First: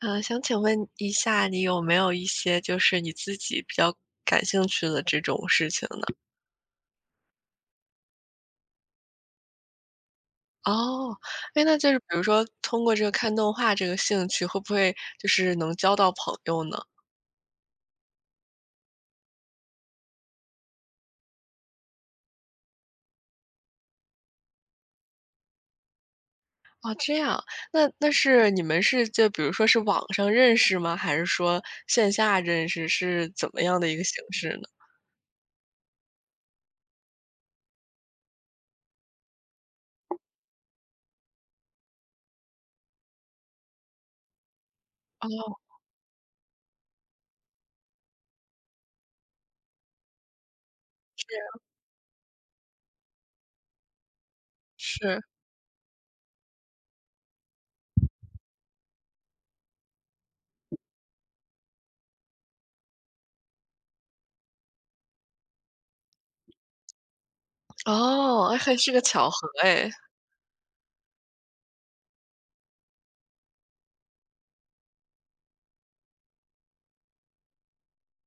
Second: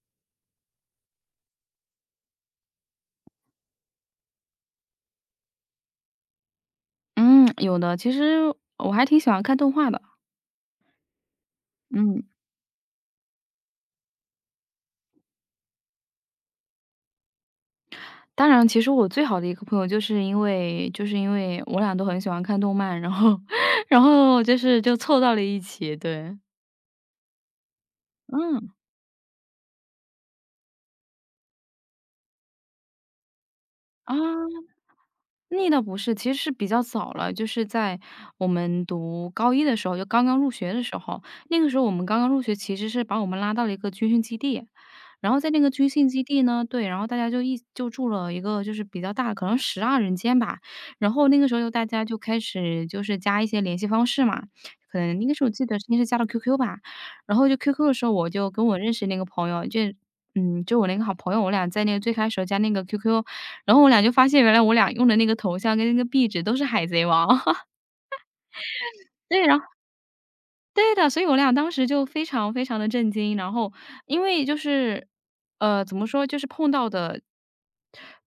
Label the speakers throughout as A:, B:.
A: 想请问一下，你有没有一些就是你自己比较感兴趣的这种事情呢？
B: 嗯，有的，其实我还挺喜欢看动画的。
A: 哦，哎，那就是比
B: 嗯，
A: 如说通过这个看动画这个兴趣，会不会就是能交到朋友呢？
B: 当然，其实我最好的一个朋友，就是因为我俩都很喜欢看动漫，然后 然后就凑到了一起。对。
A: 哦，这样，那那是你
B: 嗯。
A: 们是就比如说是网上认识吗？还是说线下认识，是怎么样的一个
B: 啊，
A: 形式呢？
B: 那倒不是，其实是比较早了，就是在我们读高一的时候，就刚刚入学的时候。那个时候我们刚刚入学，其实是把我们拉到了一个军训基地。然后在那
A: 哦，
B: 个军训基地呢，对。然后大家就住了一个就是比较大的可能12人间吧。然后那个时候就大家就开始就是加一些联系方式嘛，可能
A: 是，
B: 那个时候我记得应该是加了 QQ 吧。然后就 QQ 的时候，我就跟我认识那个朋友就就我那个好朋友，我俩在那个最开始加那个 QQ,然后我俩就发现原来我俩用的那个头像跟那个壁纸都是海贼王。
A: 哦，哎还是个巧
B: 对，
A: 合
B: 然后
A: 哎，
B: 对的，所以我俩当时就非常非常的震惊。然后因为就是，怎么说，就是碰到的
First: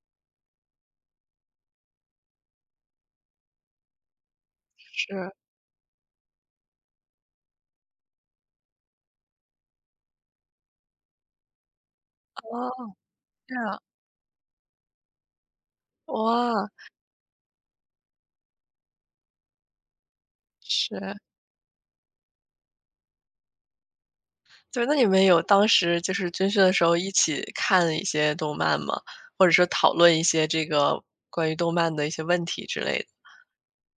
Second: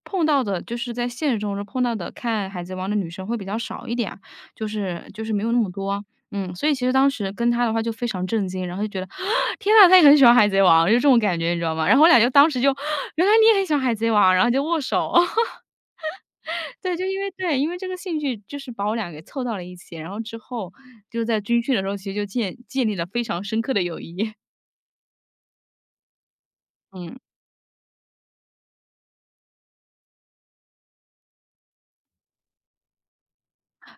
B: 碰到的就是在现实中碰到的看《海贼王》的女生会比较少一点啊，就是
A: 是，
B: 没有那么多。嗯，所以其实当时跟他的话就非常震惊，然后就觉得，天呐，他也很喜欢《海贼王》，就这种感觉，你知道吗？然后我俩就当时
A: 哦，
B: 就，原来你也
A: 这
B: 很喜欢
A: 样，
B: 《海贼王》，然后就握手。
A: 哇，
B: 对，就因为，对，因为这个兴趣就是把我俩给凑到了一起，然后之后
A: 是。
B: 就在军训的时候，其实就建立了非常深刻的友谊。
A: 对，那你们有当时就是军训的时候一
B: 嗯。
A: 起看一些动漫吗？或者说讨论一些这个关于动漫的一些问题之类的？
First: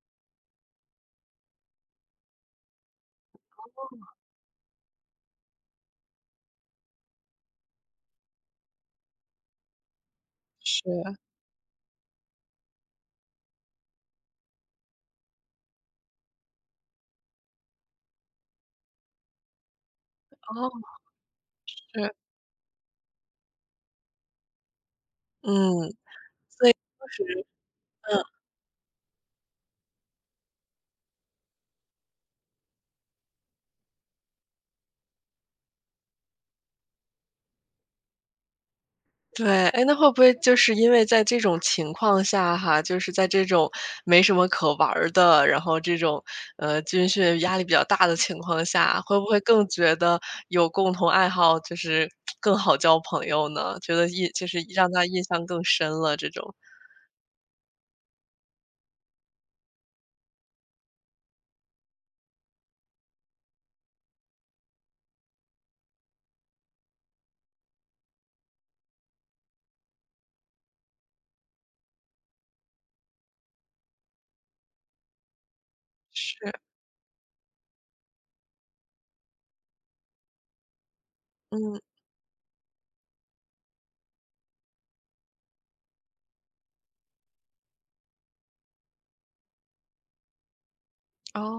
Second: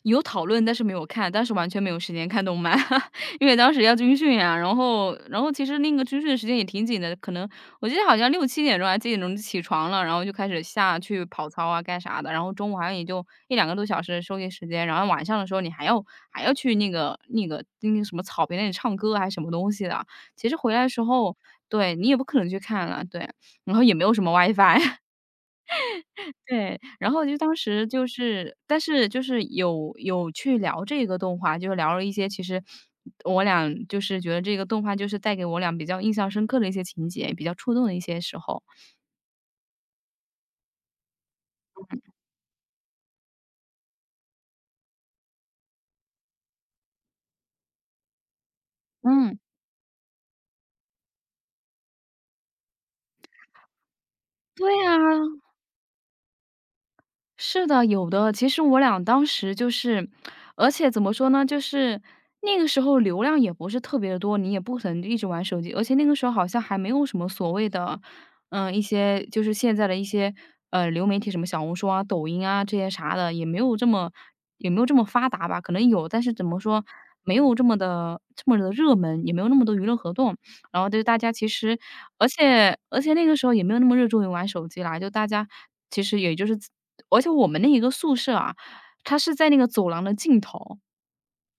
B: 有讨论，但是没有看，当时完全没有时间看动漫，因为当时要军训啊，然后其实那个军训的时间也挺紧的，可能我记得好像六七点钟还几点钟就起床了，然后就开始
A: 是，
B: 下去跑操啊，干啥的，然后中午好像也就一两个多小时的休息时间，然后晚上的时候你还要去那个什么草坪那里唱歌啊还是什么东西的。其实
A: 哦，
B: 回来的时候，对，你
A: 是，
B: 也不可能去看了，对。然后也没有什么 WiFi。
A: 嗯，所以
B: 对，
A: 当
B: 然
A: 时
B: 后就当时就
A: 嗯，
B: 是，但是就是有去聊这个动画，就是聊了一些其实我俩就是觉得这个动画就是带给我俩比较印象深刻的一些情节，比较触动的一些时候。
A: 对，哎，那会不会就是因为在这种情况下哈，就是在这种没什么可玩儿的，然后这种，军训压力比较大的情况下，会不
B: 嗯，
A: 会更觉得有共同爱好就是更好交朋友呢？觉得就是
B: 对
A: 让
B: 呀。
A: 他印象更深了这种。
B: 是的，有的。其实我俩当时就是，而且怎么说呢，就是那个时候流量也不是特别的多，你也不可能一直玩手机，而且那个时候好像还没有什么所谓的，一些就是现在的一些，流媒体什么小红书啊、抖音啊这些啥的，也没有这么，发达吧。可能有，但是怎
A: 是，
B: 么说，没有这么的热门，也没有那么多娱乐活动。然后就是大家其实，
A: 嗯，
B: 而且那个时候也没有那么热衷于玩手机啦，就大家其实也就是而且我们那一个宿舍啊，它是在那个走廊的尽头。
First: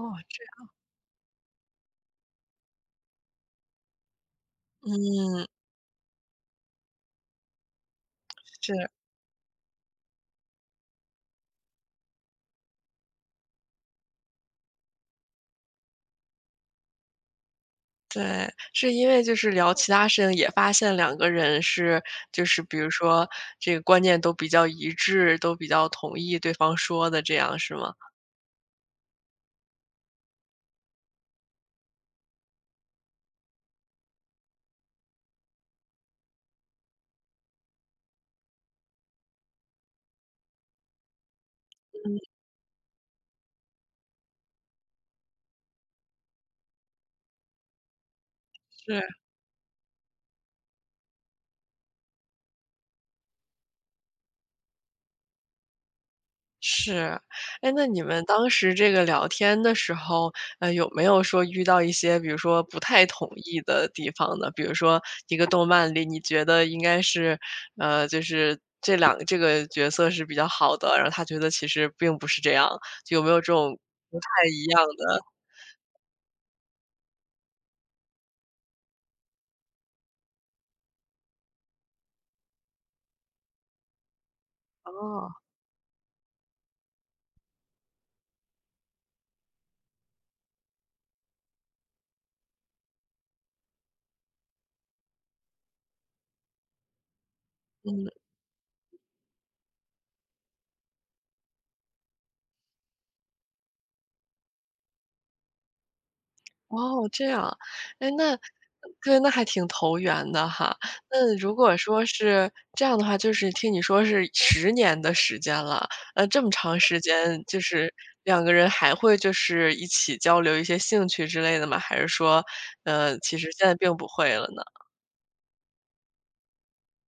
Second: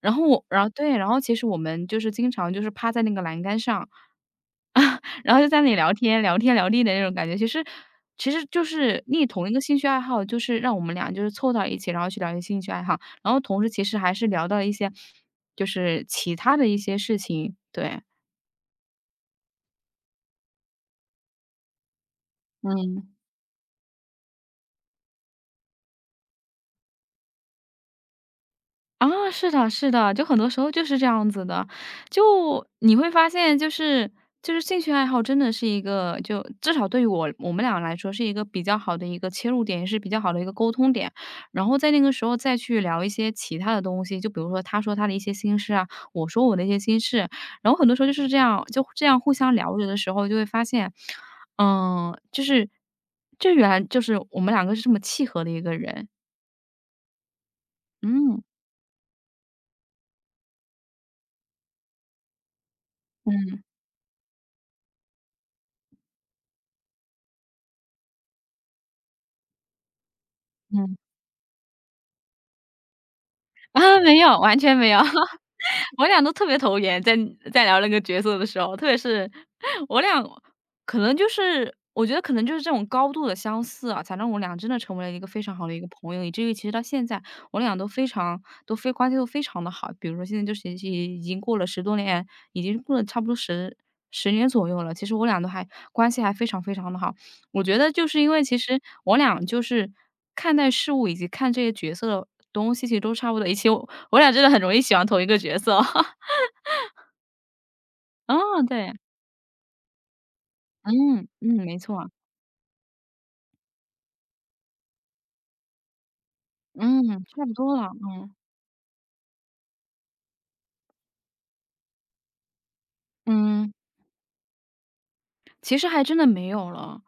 B: 然后
A: 这
B: 我然后，对，然后其实我们就是经常就是趴在那个栏杆上，然后
A: 嗯，
B: 就在那里聊天聊天聊地的那种感觉。其实就
A: 是，
B: 是你同一个兴趣爱好，就是让我们俩就是凑到一起，然后去聊一些兴趣爱好，然后同时其实还是聊到一些就是其他的一些事情，对。
A: 对，是因为就是聊其他事情也发现两个人是就是比如
B: 嗯。
A: 说这个观念都比较一致，都比较同意对方说的这样是吗？
B: 啊，是的是的，就很多时候就是这样子的。就你会发现，就是兴趣爱好真的是一个，就至少对于我们俩来说是一个比较好的一个切入点，也是比较好的一个沟通点。然后在那个
A: 嗯，
B: 时候再去聊一些其他的东西，就比如说他说他的一些心事啊，我说我的一些心事，然后很多时候就是这样，就这样
A: 是。
B: 互相聊着的时候，就会发现，就是这原来就是我们两个是这么契合的一个人。
A: 是，哎，那你们
B: 嗯
A: 当时这个聊天的时候，有没有说遇到一些，比如说不太统
B: 嗯
A: 一的地方呢？比如说一个动漫里，你觉得应该是，就是这两个这个角色是比较好的，
B: 嗯。
A: 然后他觉得其实并不是这样，就有没有这种
B: 啊，没
A: 不
B: 有，
A: 太
B: 完
A: 一
B: 全
A: 样
B: 没有。
A: 的？
B: 我俩都特别投缘，在聊那个角色的时候，特别是我俩，可能就是我觉得可能就是这种高度的相似啊，才让我俩真的成为了一个
A: 哦，
B: 非常好的一个朋友，以至于其实到现在我俩都非常，都非关系都非常的好。比如说现在就是已经过了10多年，已经过了差不多十年左右了，其实我俩都还关系还非常非常的好。我觉得就
A: 嗯。
B: 是因为其实我俩就是看待事物以及看这些角色的东西，其实都差不多。以及我俩真的很容易喜欢同一个角色。
A: 哦，这样，哎，那
B: 哦，对，
A: 对，那还挺投缘的哈。
B: 嗯，
A: 那
B: 嗯，
A: 如果
B: 没
A: 说
B: 错，
A: 是这样的话，就是听你说是十年的时间了，这么长时
B: 嗯，
A: 间，
B: 差不
A: 就
B: 多了，
A: 是
B: 嗯，
A: 两个人还会就是一起交流一些兴趣之类的吗？还是说，其实现
B: 嗯。
A: 在并不会了呢？
B: 其实还真的没有了，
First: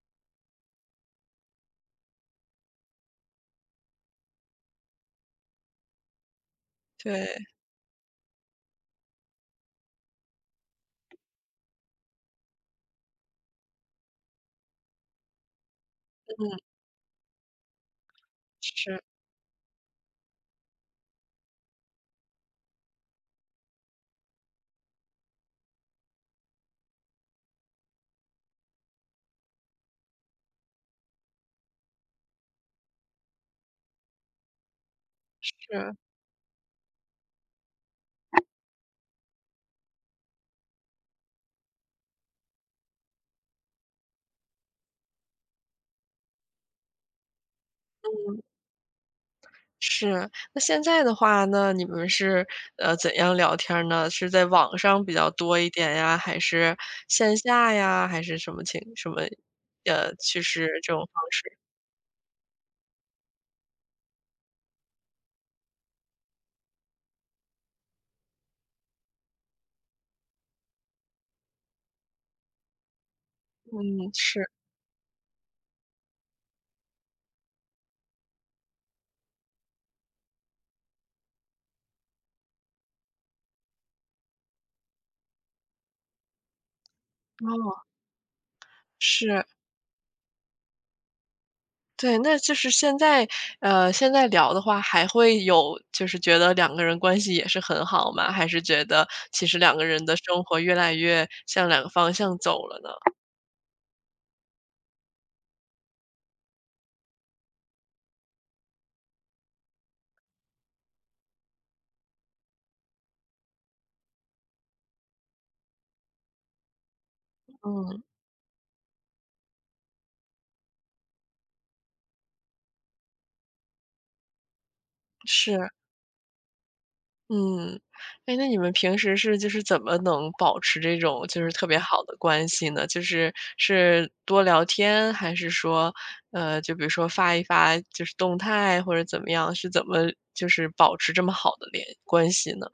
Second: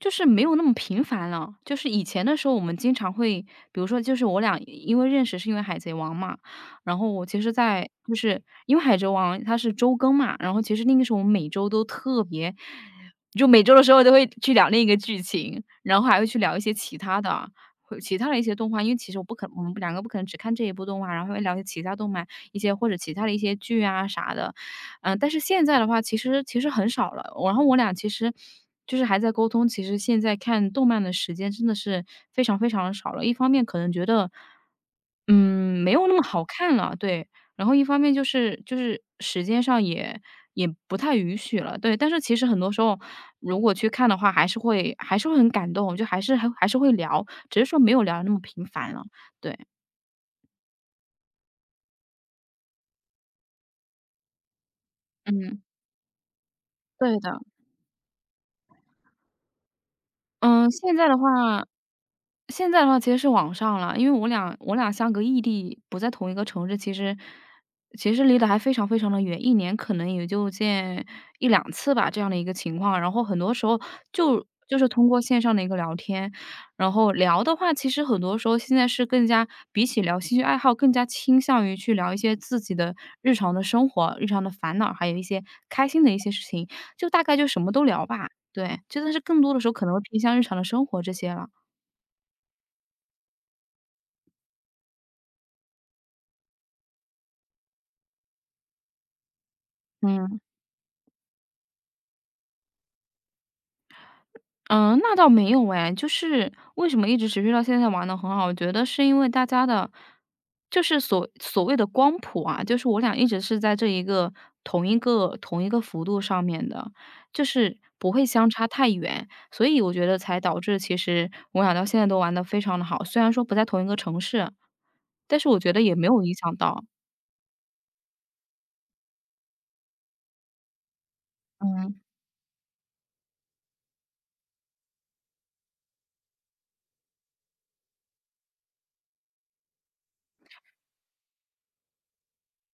B: 就是没有那么频繁了。就是以前的时候，我们经常会，比如说，就是我俩因为认识是因为《海贼王》嘛，然后我其
A: 对，
B: 实在，就是因为《海贼王》它是周更嘛，然后其实那个时候我们每周都特别，就每周的时候都会去聊那个剧情，然后还会去聊
A: 嗯，
B: 一些其他的。会其他的一些动画，因为
A: 是，
B: 其实我们两个不可能只看这一部动画，然后还会聊一些其他动漫，一些或者其他的一些剧啊啥的。嗯，但是现在的话，其实很少了。然后我俩其实就是还在沟通，其实现在看动漫的时间真的是非常非常的少了。一方面可能觉得，没
A: 是。
B: 有那么好看了，对。然后一方面就是，时间上也不太允许了，对。但是其实很多时候，如果去看的话，还是会很感动，就还是会聊，只是说没有聊得那么频繁了，对。
A: 是，那现在的话呢，你们是，怎样聊天儿呢？是在网上比较多
B: 嗯，
A: 一点呀，还是
B: 对
A: 线
B: 的。
A: 下呀，还是什么情什么，就是
B: 嗯，
A: 这
B: 现
A: 种
B: 在
A: 方
B: 的话
A: 式？
B: 现在的话其实是网上了，因为我俩相隔异地，不在同一个城市，其实离得还非常非常的远，一年可能也就见一两次吧，这样的一个情况。然后很多时候
A: 嗯，
B: 就
A: 是，
B: 就是通过线上的一个聊天，然后聊的话，其实很多时候现在是更加比起聊兴趣爱好，更加倾向于去聊一些自己的日常的生活、日常的烦恼，还有一些开心的一些事情，就大概就什么
A: 哦，
B: 都聊吧。对，就的是更
A: 是，
B: 多的时候可能会偏向日常的生活这些了。
A: 对，那就是现在现在聊的话还会有就是觉得两个人关系也是很好吗？还是觉得其实两个人的
B: 嗯。
A: 生活越来越向两个方向走了呢？
B: 嗯，那倒没有哎，就是为什么一直持续到现在玩的很好，我觉得是因为大家的，就是所谓的光谱啊，就是我俩一直是在这一个同一个幅度上面的，就是
A: 嗯，
B: 不会相差太远，所以我觉得才导致其实我俩到现在都玩的非常的好。虽然说不在同一个城市，但是我
A: 是。
B: 觉得也没有影响到。
A: 嗯，哎，那你们平时是就是怎么能保持这种就是特别
B: 嗯。
A: 好的关系呢？就是是多聊天，还是说，就比如说发一发就是动态或者怎么样，是怎么就是保持这么好的关系呢？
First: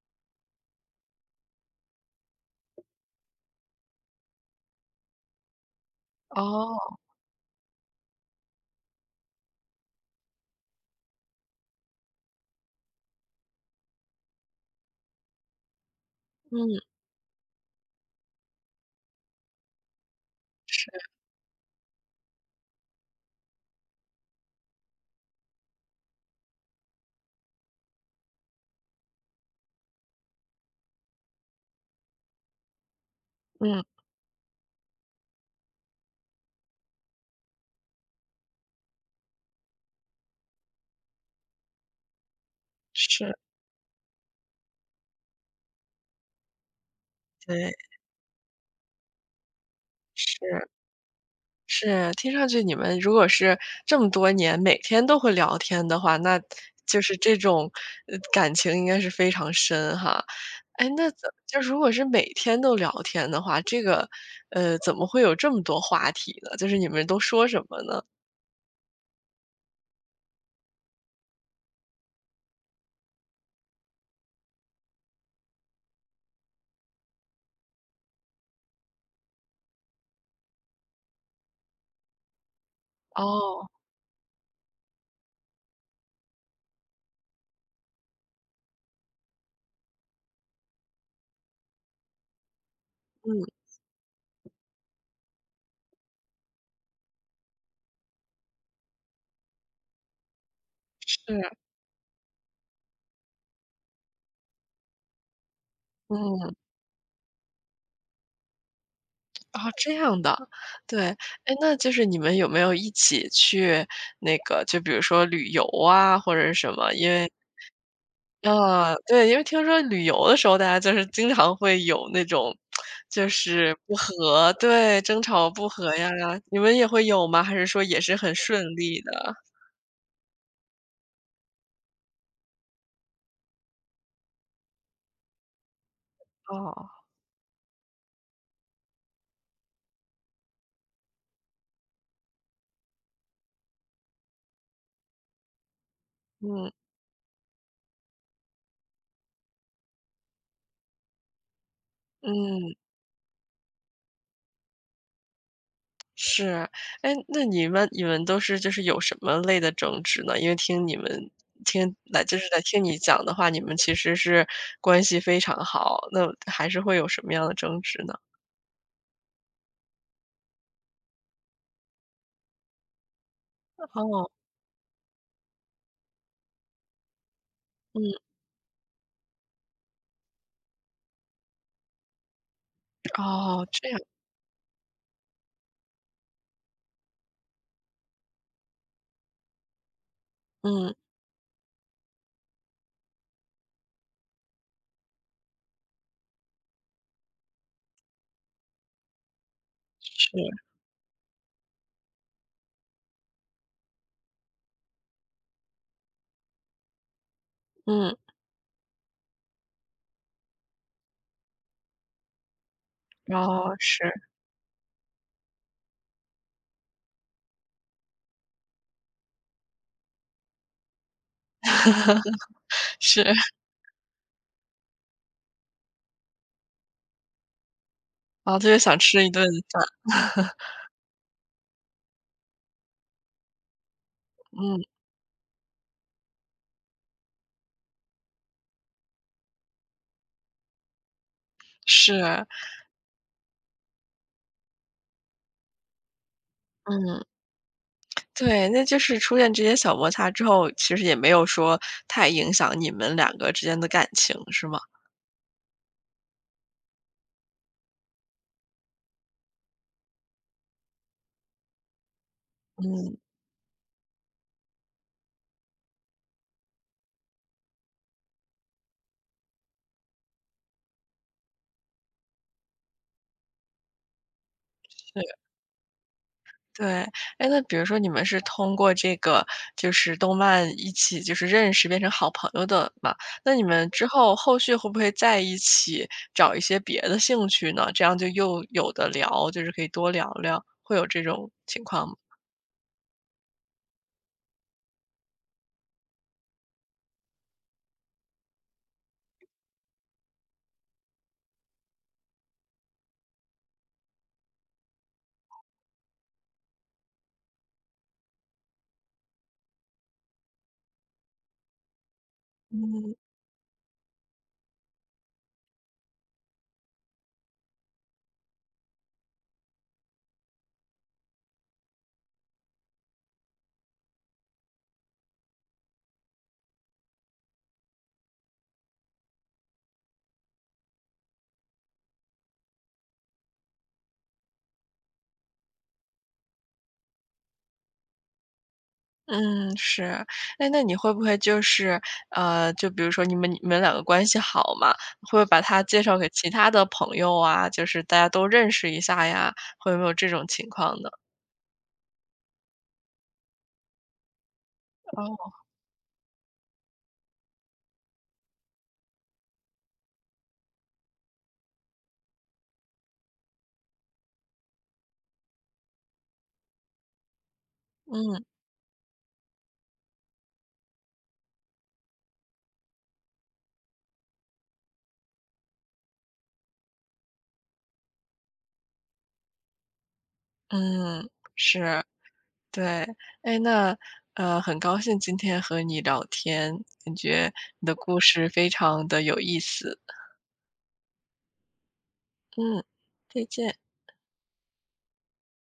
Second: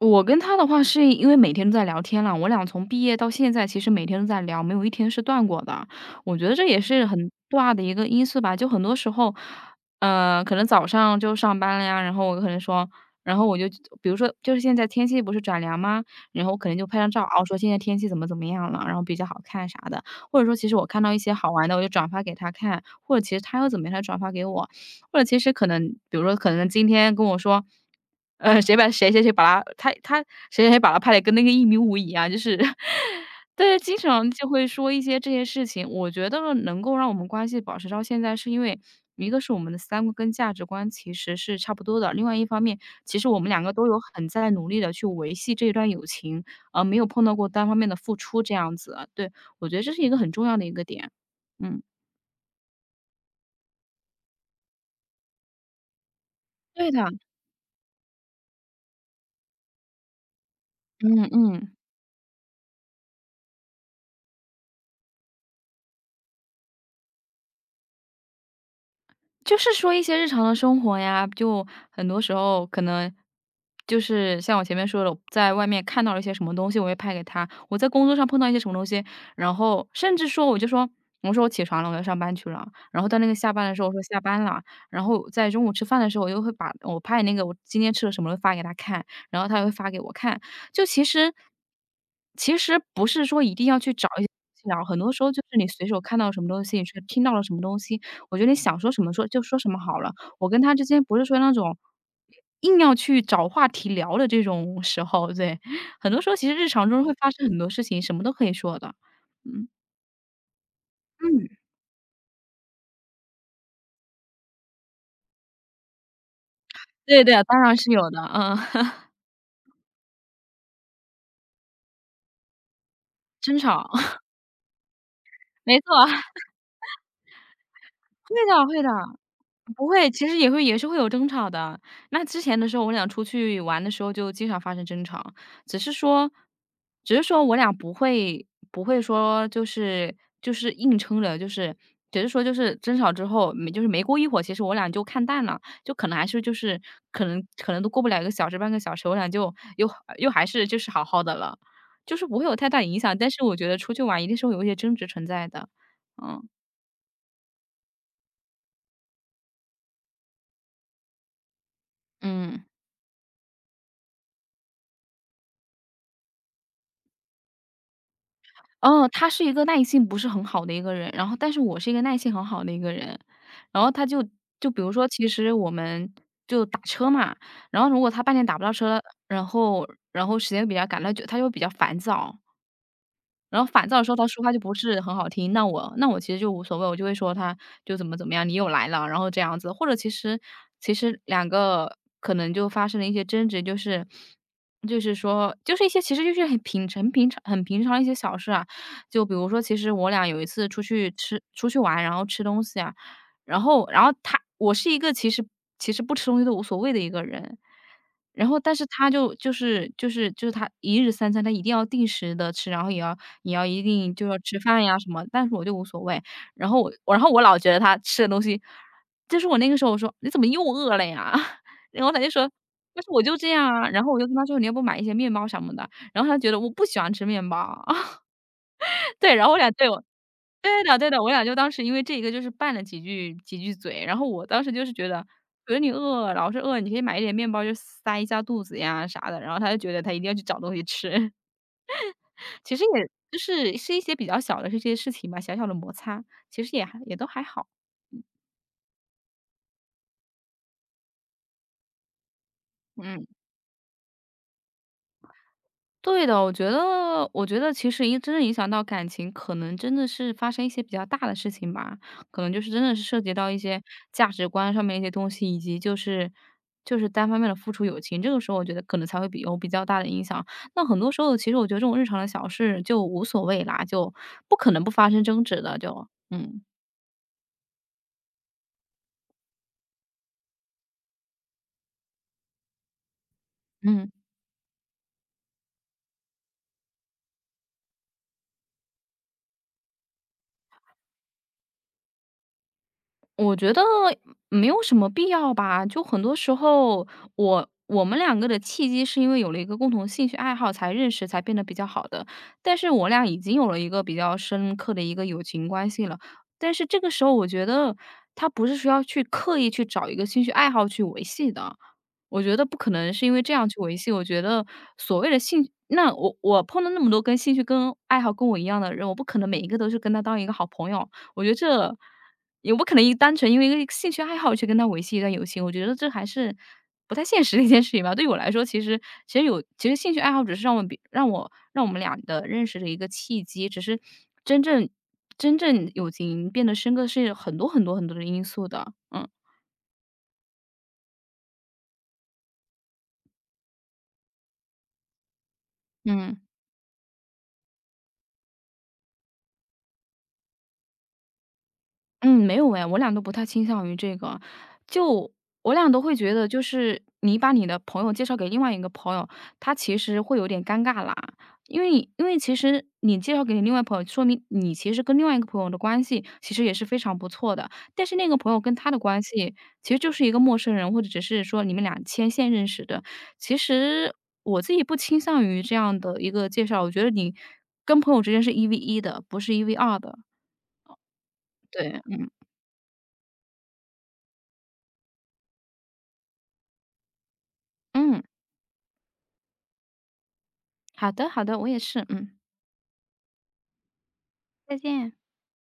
B: 我跟他的话是因为每天都在聊天了，我俩从毕业到现在，其实每天都在聊，没有一天是断过的。我觉得这
A: 哦，
B: 也是很大的一个因素吧，就很多时候，可能早上就上班了呀，然后我可能说，然后我就比如说，就是现在天气不是转凉吗？然后我可能
A: 嗯，
B: 就拍张照，哦，说现在天气怎么怎么样了，然后比较好看啥的，或者说其实我
A: 是，
B: 看到一些好玩的，我就转发给他看，或者其实他又怎么样，他转发给我，或者其实可能，比如说可能今天跟我说。谁把谁谁谁把他他他谁谁谁把他拍的跟那个1.5米一样，就是 对，
A: 嗯，
B: 经常就会说一些这些事情。我觉得能够让我们关系保持到现在，是因为一个是我们的三观跟价值观其实是差不多的，另外一方面，其实
A: 是，
B: 我们两个都有很在努力的去维系这一段友情，而没有碰到过单
A: 对，
B: 方面的付出这样子，对，我觉得这是一个很重要的
A: 是。
B: 一个点。嗯，
A: 是，听上去你们如果是这么多年每天都会聊天的话，那
B: 对的，
A: 就是这种呃感情应该是非常深哈。哎，那
B: 嗯
A: 就
B: 嗯。
A: 如果是每天都聊天的话，这个呃怎么会有这么多话题呢？就是你们都说什么呢？
B: 就是说一些日常的生活呀，就很多时候可能就是像我前面说的，在外面看到了一些什么东西，我会拍给他；我在工作上碰到一些什么东西，然后甚至说我就说，我说我起床了，我要上班去了。然后到那个下班
A: 哦，
B: 的时候，我说下班了。然后在中午吃饭的时候，我又会把我拍那个我今天吃了什么发给他看，然后他也会发给我看。就其实不是说
A: 嗯，
B: 一定要去找一些东西啊，很多时候就是你随手看到什么东西，你去听到了什么东西，我觉得你想说什么说就说什么好了。我跟他之间不是
A: 是，
B: 说那种硬要去找话题聊的这种时候，对。很多时候其实
A: 嗯，
B: 日常中会发生很多事情，什么都可以说的。
A: 哦，
B: 嗯。
A: 这样的，对，
B: 嗯。
A: 哎，那就是你们有没有一起去那个，就比如说旅游啊，或者是什么？因
B: 对
A: 为
B: 对，当然是有的，嗯，
A: 啊，对，因为听说旅游的时候，大家就是经常会有那种就
B: 争
A: 是
B: 吵，
A: 不 和，对，争吵不
B: 没错，
A: 和呀，
B: 会
A: 你们也会有吗？还是说也是很顺
B: 的会的。
A: 利的？
B: 不会，其实也会也是会有争吵的。那之前的时候，我俩出去玩的时候就经常发生争吵，只是说
A: 哦，
B: 只是说我俩不会说就是就是硬撑着，就是只是说就是争吵之后，没就是没过一会儿，其实我俩就看淡了，就可能还是就
A: 嗯，
B: 是可能都过不了一个小时、半个小时，我俩就又还是就是好好的了，就是不会有太
A: 嗯，
B: 大影响。但是我觉得出去玩一定是会有一些争执存在的，嗯。
A: 是。哎，那你们都是就是有什么类的争执呢？因为听你们听来就是在
B: 嗯。
A: 听你讲的话，你们其实是关系非常好，那还是会有什么样的争执呢？
B: 哦，他是一个耐性不是很好的一个人，然后但是我是一个耐性很好的一个人。然后
A: 哦，
B: 就比如说，其实我们就打车嘛，然后如果
A: 嗯，
B: 他半天打不到车，然后然后时间比较赶，他就比较烦躁。然后
A: 哦，
B: 烦
A: 这
B: 躁
A: 样，
B: 的时候，他说话就不是很好听，那我其实就无所谓，我就会说他就怎么怎么样，你又来了，然后这样子。或者其
A: 嗯，
B: 实两个可能就发生了一些争执，就是就是说就是一些其实就是很平常的一些小事啊。就比如说，其实我俩有一
A: 是，
B: 次出去玩，然后吃东西啊，然后我是一个其实不吃东西都无所谓的一个人，
A: 嗯。
B: 然后但是就是他一日三餐，他一定要定时的吃，然后
A: 然
B: 也要
A: 后
B: 一
A: 是，
B: 定就要吃饭呀什么，但是我就无所谓。然后我然后我老觉得他吃的东西就是我那个时候我说："你怎么又饿了呀？" 然后他就说：“但是我
A: 是，然
B: 就这样啊。"然后我就跟他说："你要不买一些面包什么的？"然后他觉得我不喜欢吃面包。
A: 后特别想吃一
B: 对，然
A: 顿
B: 后我俩
A: 饭。
B: 对 对的对的，我俩就当时因为这个就是拌了几句嘴，然后我当时
A: 嗯，
B: 就是觉得，觉得你饿，老是饿，你可以买一点面包就塞一下肚子呀啥的，然后他就觉得他一定要去找东西吃。
A: 是，
B: 其实也就是是一些比较小的这些事情吧，小小的摩擦，其实也也
A: 嗯，
B: 都还好。嗯。
A: 对，那就是出现这些小摩擦之后，其实也没有说太影响你们
B: 嗯
A: 两个之间的感情，是吗？
B: 对的，我觉得其实真正影响到感情，可能真的是发生一些比较大的事情吧，可能就是真的是
A: 嗯，
B: 涉及到一些价值观上面一些东西，以及就是单方面的付出友情，这个时候我觉得可能才会有比较大的影响。那很多时候其实我觉得这种日常的小事就无所谓啦，就不可能不发生
A: 对，
B: 争执的，就，嗯。
A: 对。哎，那比如说你们是通过这个就是动漫一起就是认识变成好朋友的嘛，那你们之
B: 嗯。
A: 后后续会不会在一起找一些别的兴趣呢？这样就又有的聊，就是可以多聊聊，会有这种情况吗？
B: 我觉得没有什么必要吧，就很多时候我们两个的契机是因为有了一个共同兴趣爱好才认识，才变得比较好的。但是我俩已经有了一个比较深刻的一个友情关系了，但是这个时候我觉得他不是说要去刻意去找一个兴趣爱好去维系的，我觉得不可能
A: 嗯
B: 是因为这样去维系。我觉得所谓的兴那我碰到那么多跟兴趣跟爱好跟我一样的人，我不可能每一个都是跟他当一个好朋友。我觉得这也不可能单纯因为一个兴趣爱好去跟他维系一段友情，我觉得这还是不太现实的一件事情吧。对我来说，其实其实有其实兴趣爱好只是让让让我们俩的认识的一个契机，只是真正真正友情变得深刻是很多很多很多的因素的，嗯。
A: 嗯，是。哎，那你会不会就是，就比如说你们两个关系好嘛，会不会把他介绍给
B: 嗯。
A: 其他的朋友啊，就是大家都认识一下呀，会不会有这种情况呢？
B: 嗯，没有哎，我俩都不太倾向于这个。就
A: 哦，
B: 我俩都会觉得，就是你把你的朋友介绍给另外一个朋友，他其实会有点尴尬啦。因为其实你介绍给你另外朋友，说明你其实跟另外一个朋友的关系其实也是非常不错的。但是那个
A: 嗯
B: 朋友跟他的关系，其实就是一个陌生人，或者只是说你们俩牵线认识的。其实我自己不倾向于这样的一个介绍，我觉得你跟朋友之间是1v1的，不是1v2的。
A: 嗯，
B: 对，
A: 是，
B: 嗯
A: 对。哎，那很高兴今天和你聊天，感觉你的故
B: 嗯。
A: 事非常的有意思。
B: 好的，好的，我也是，嗯，
A: 嗯，再见。
B: 再见。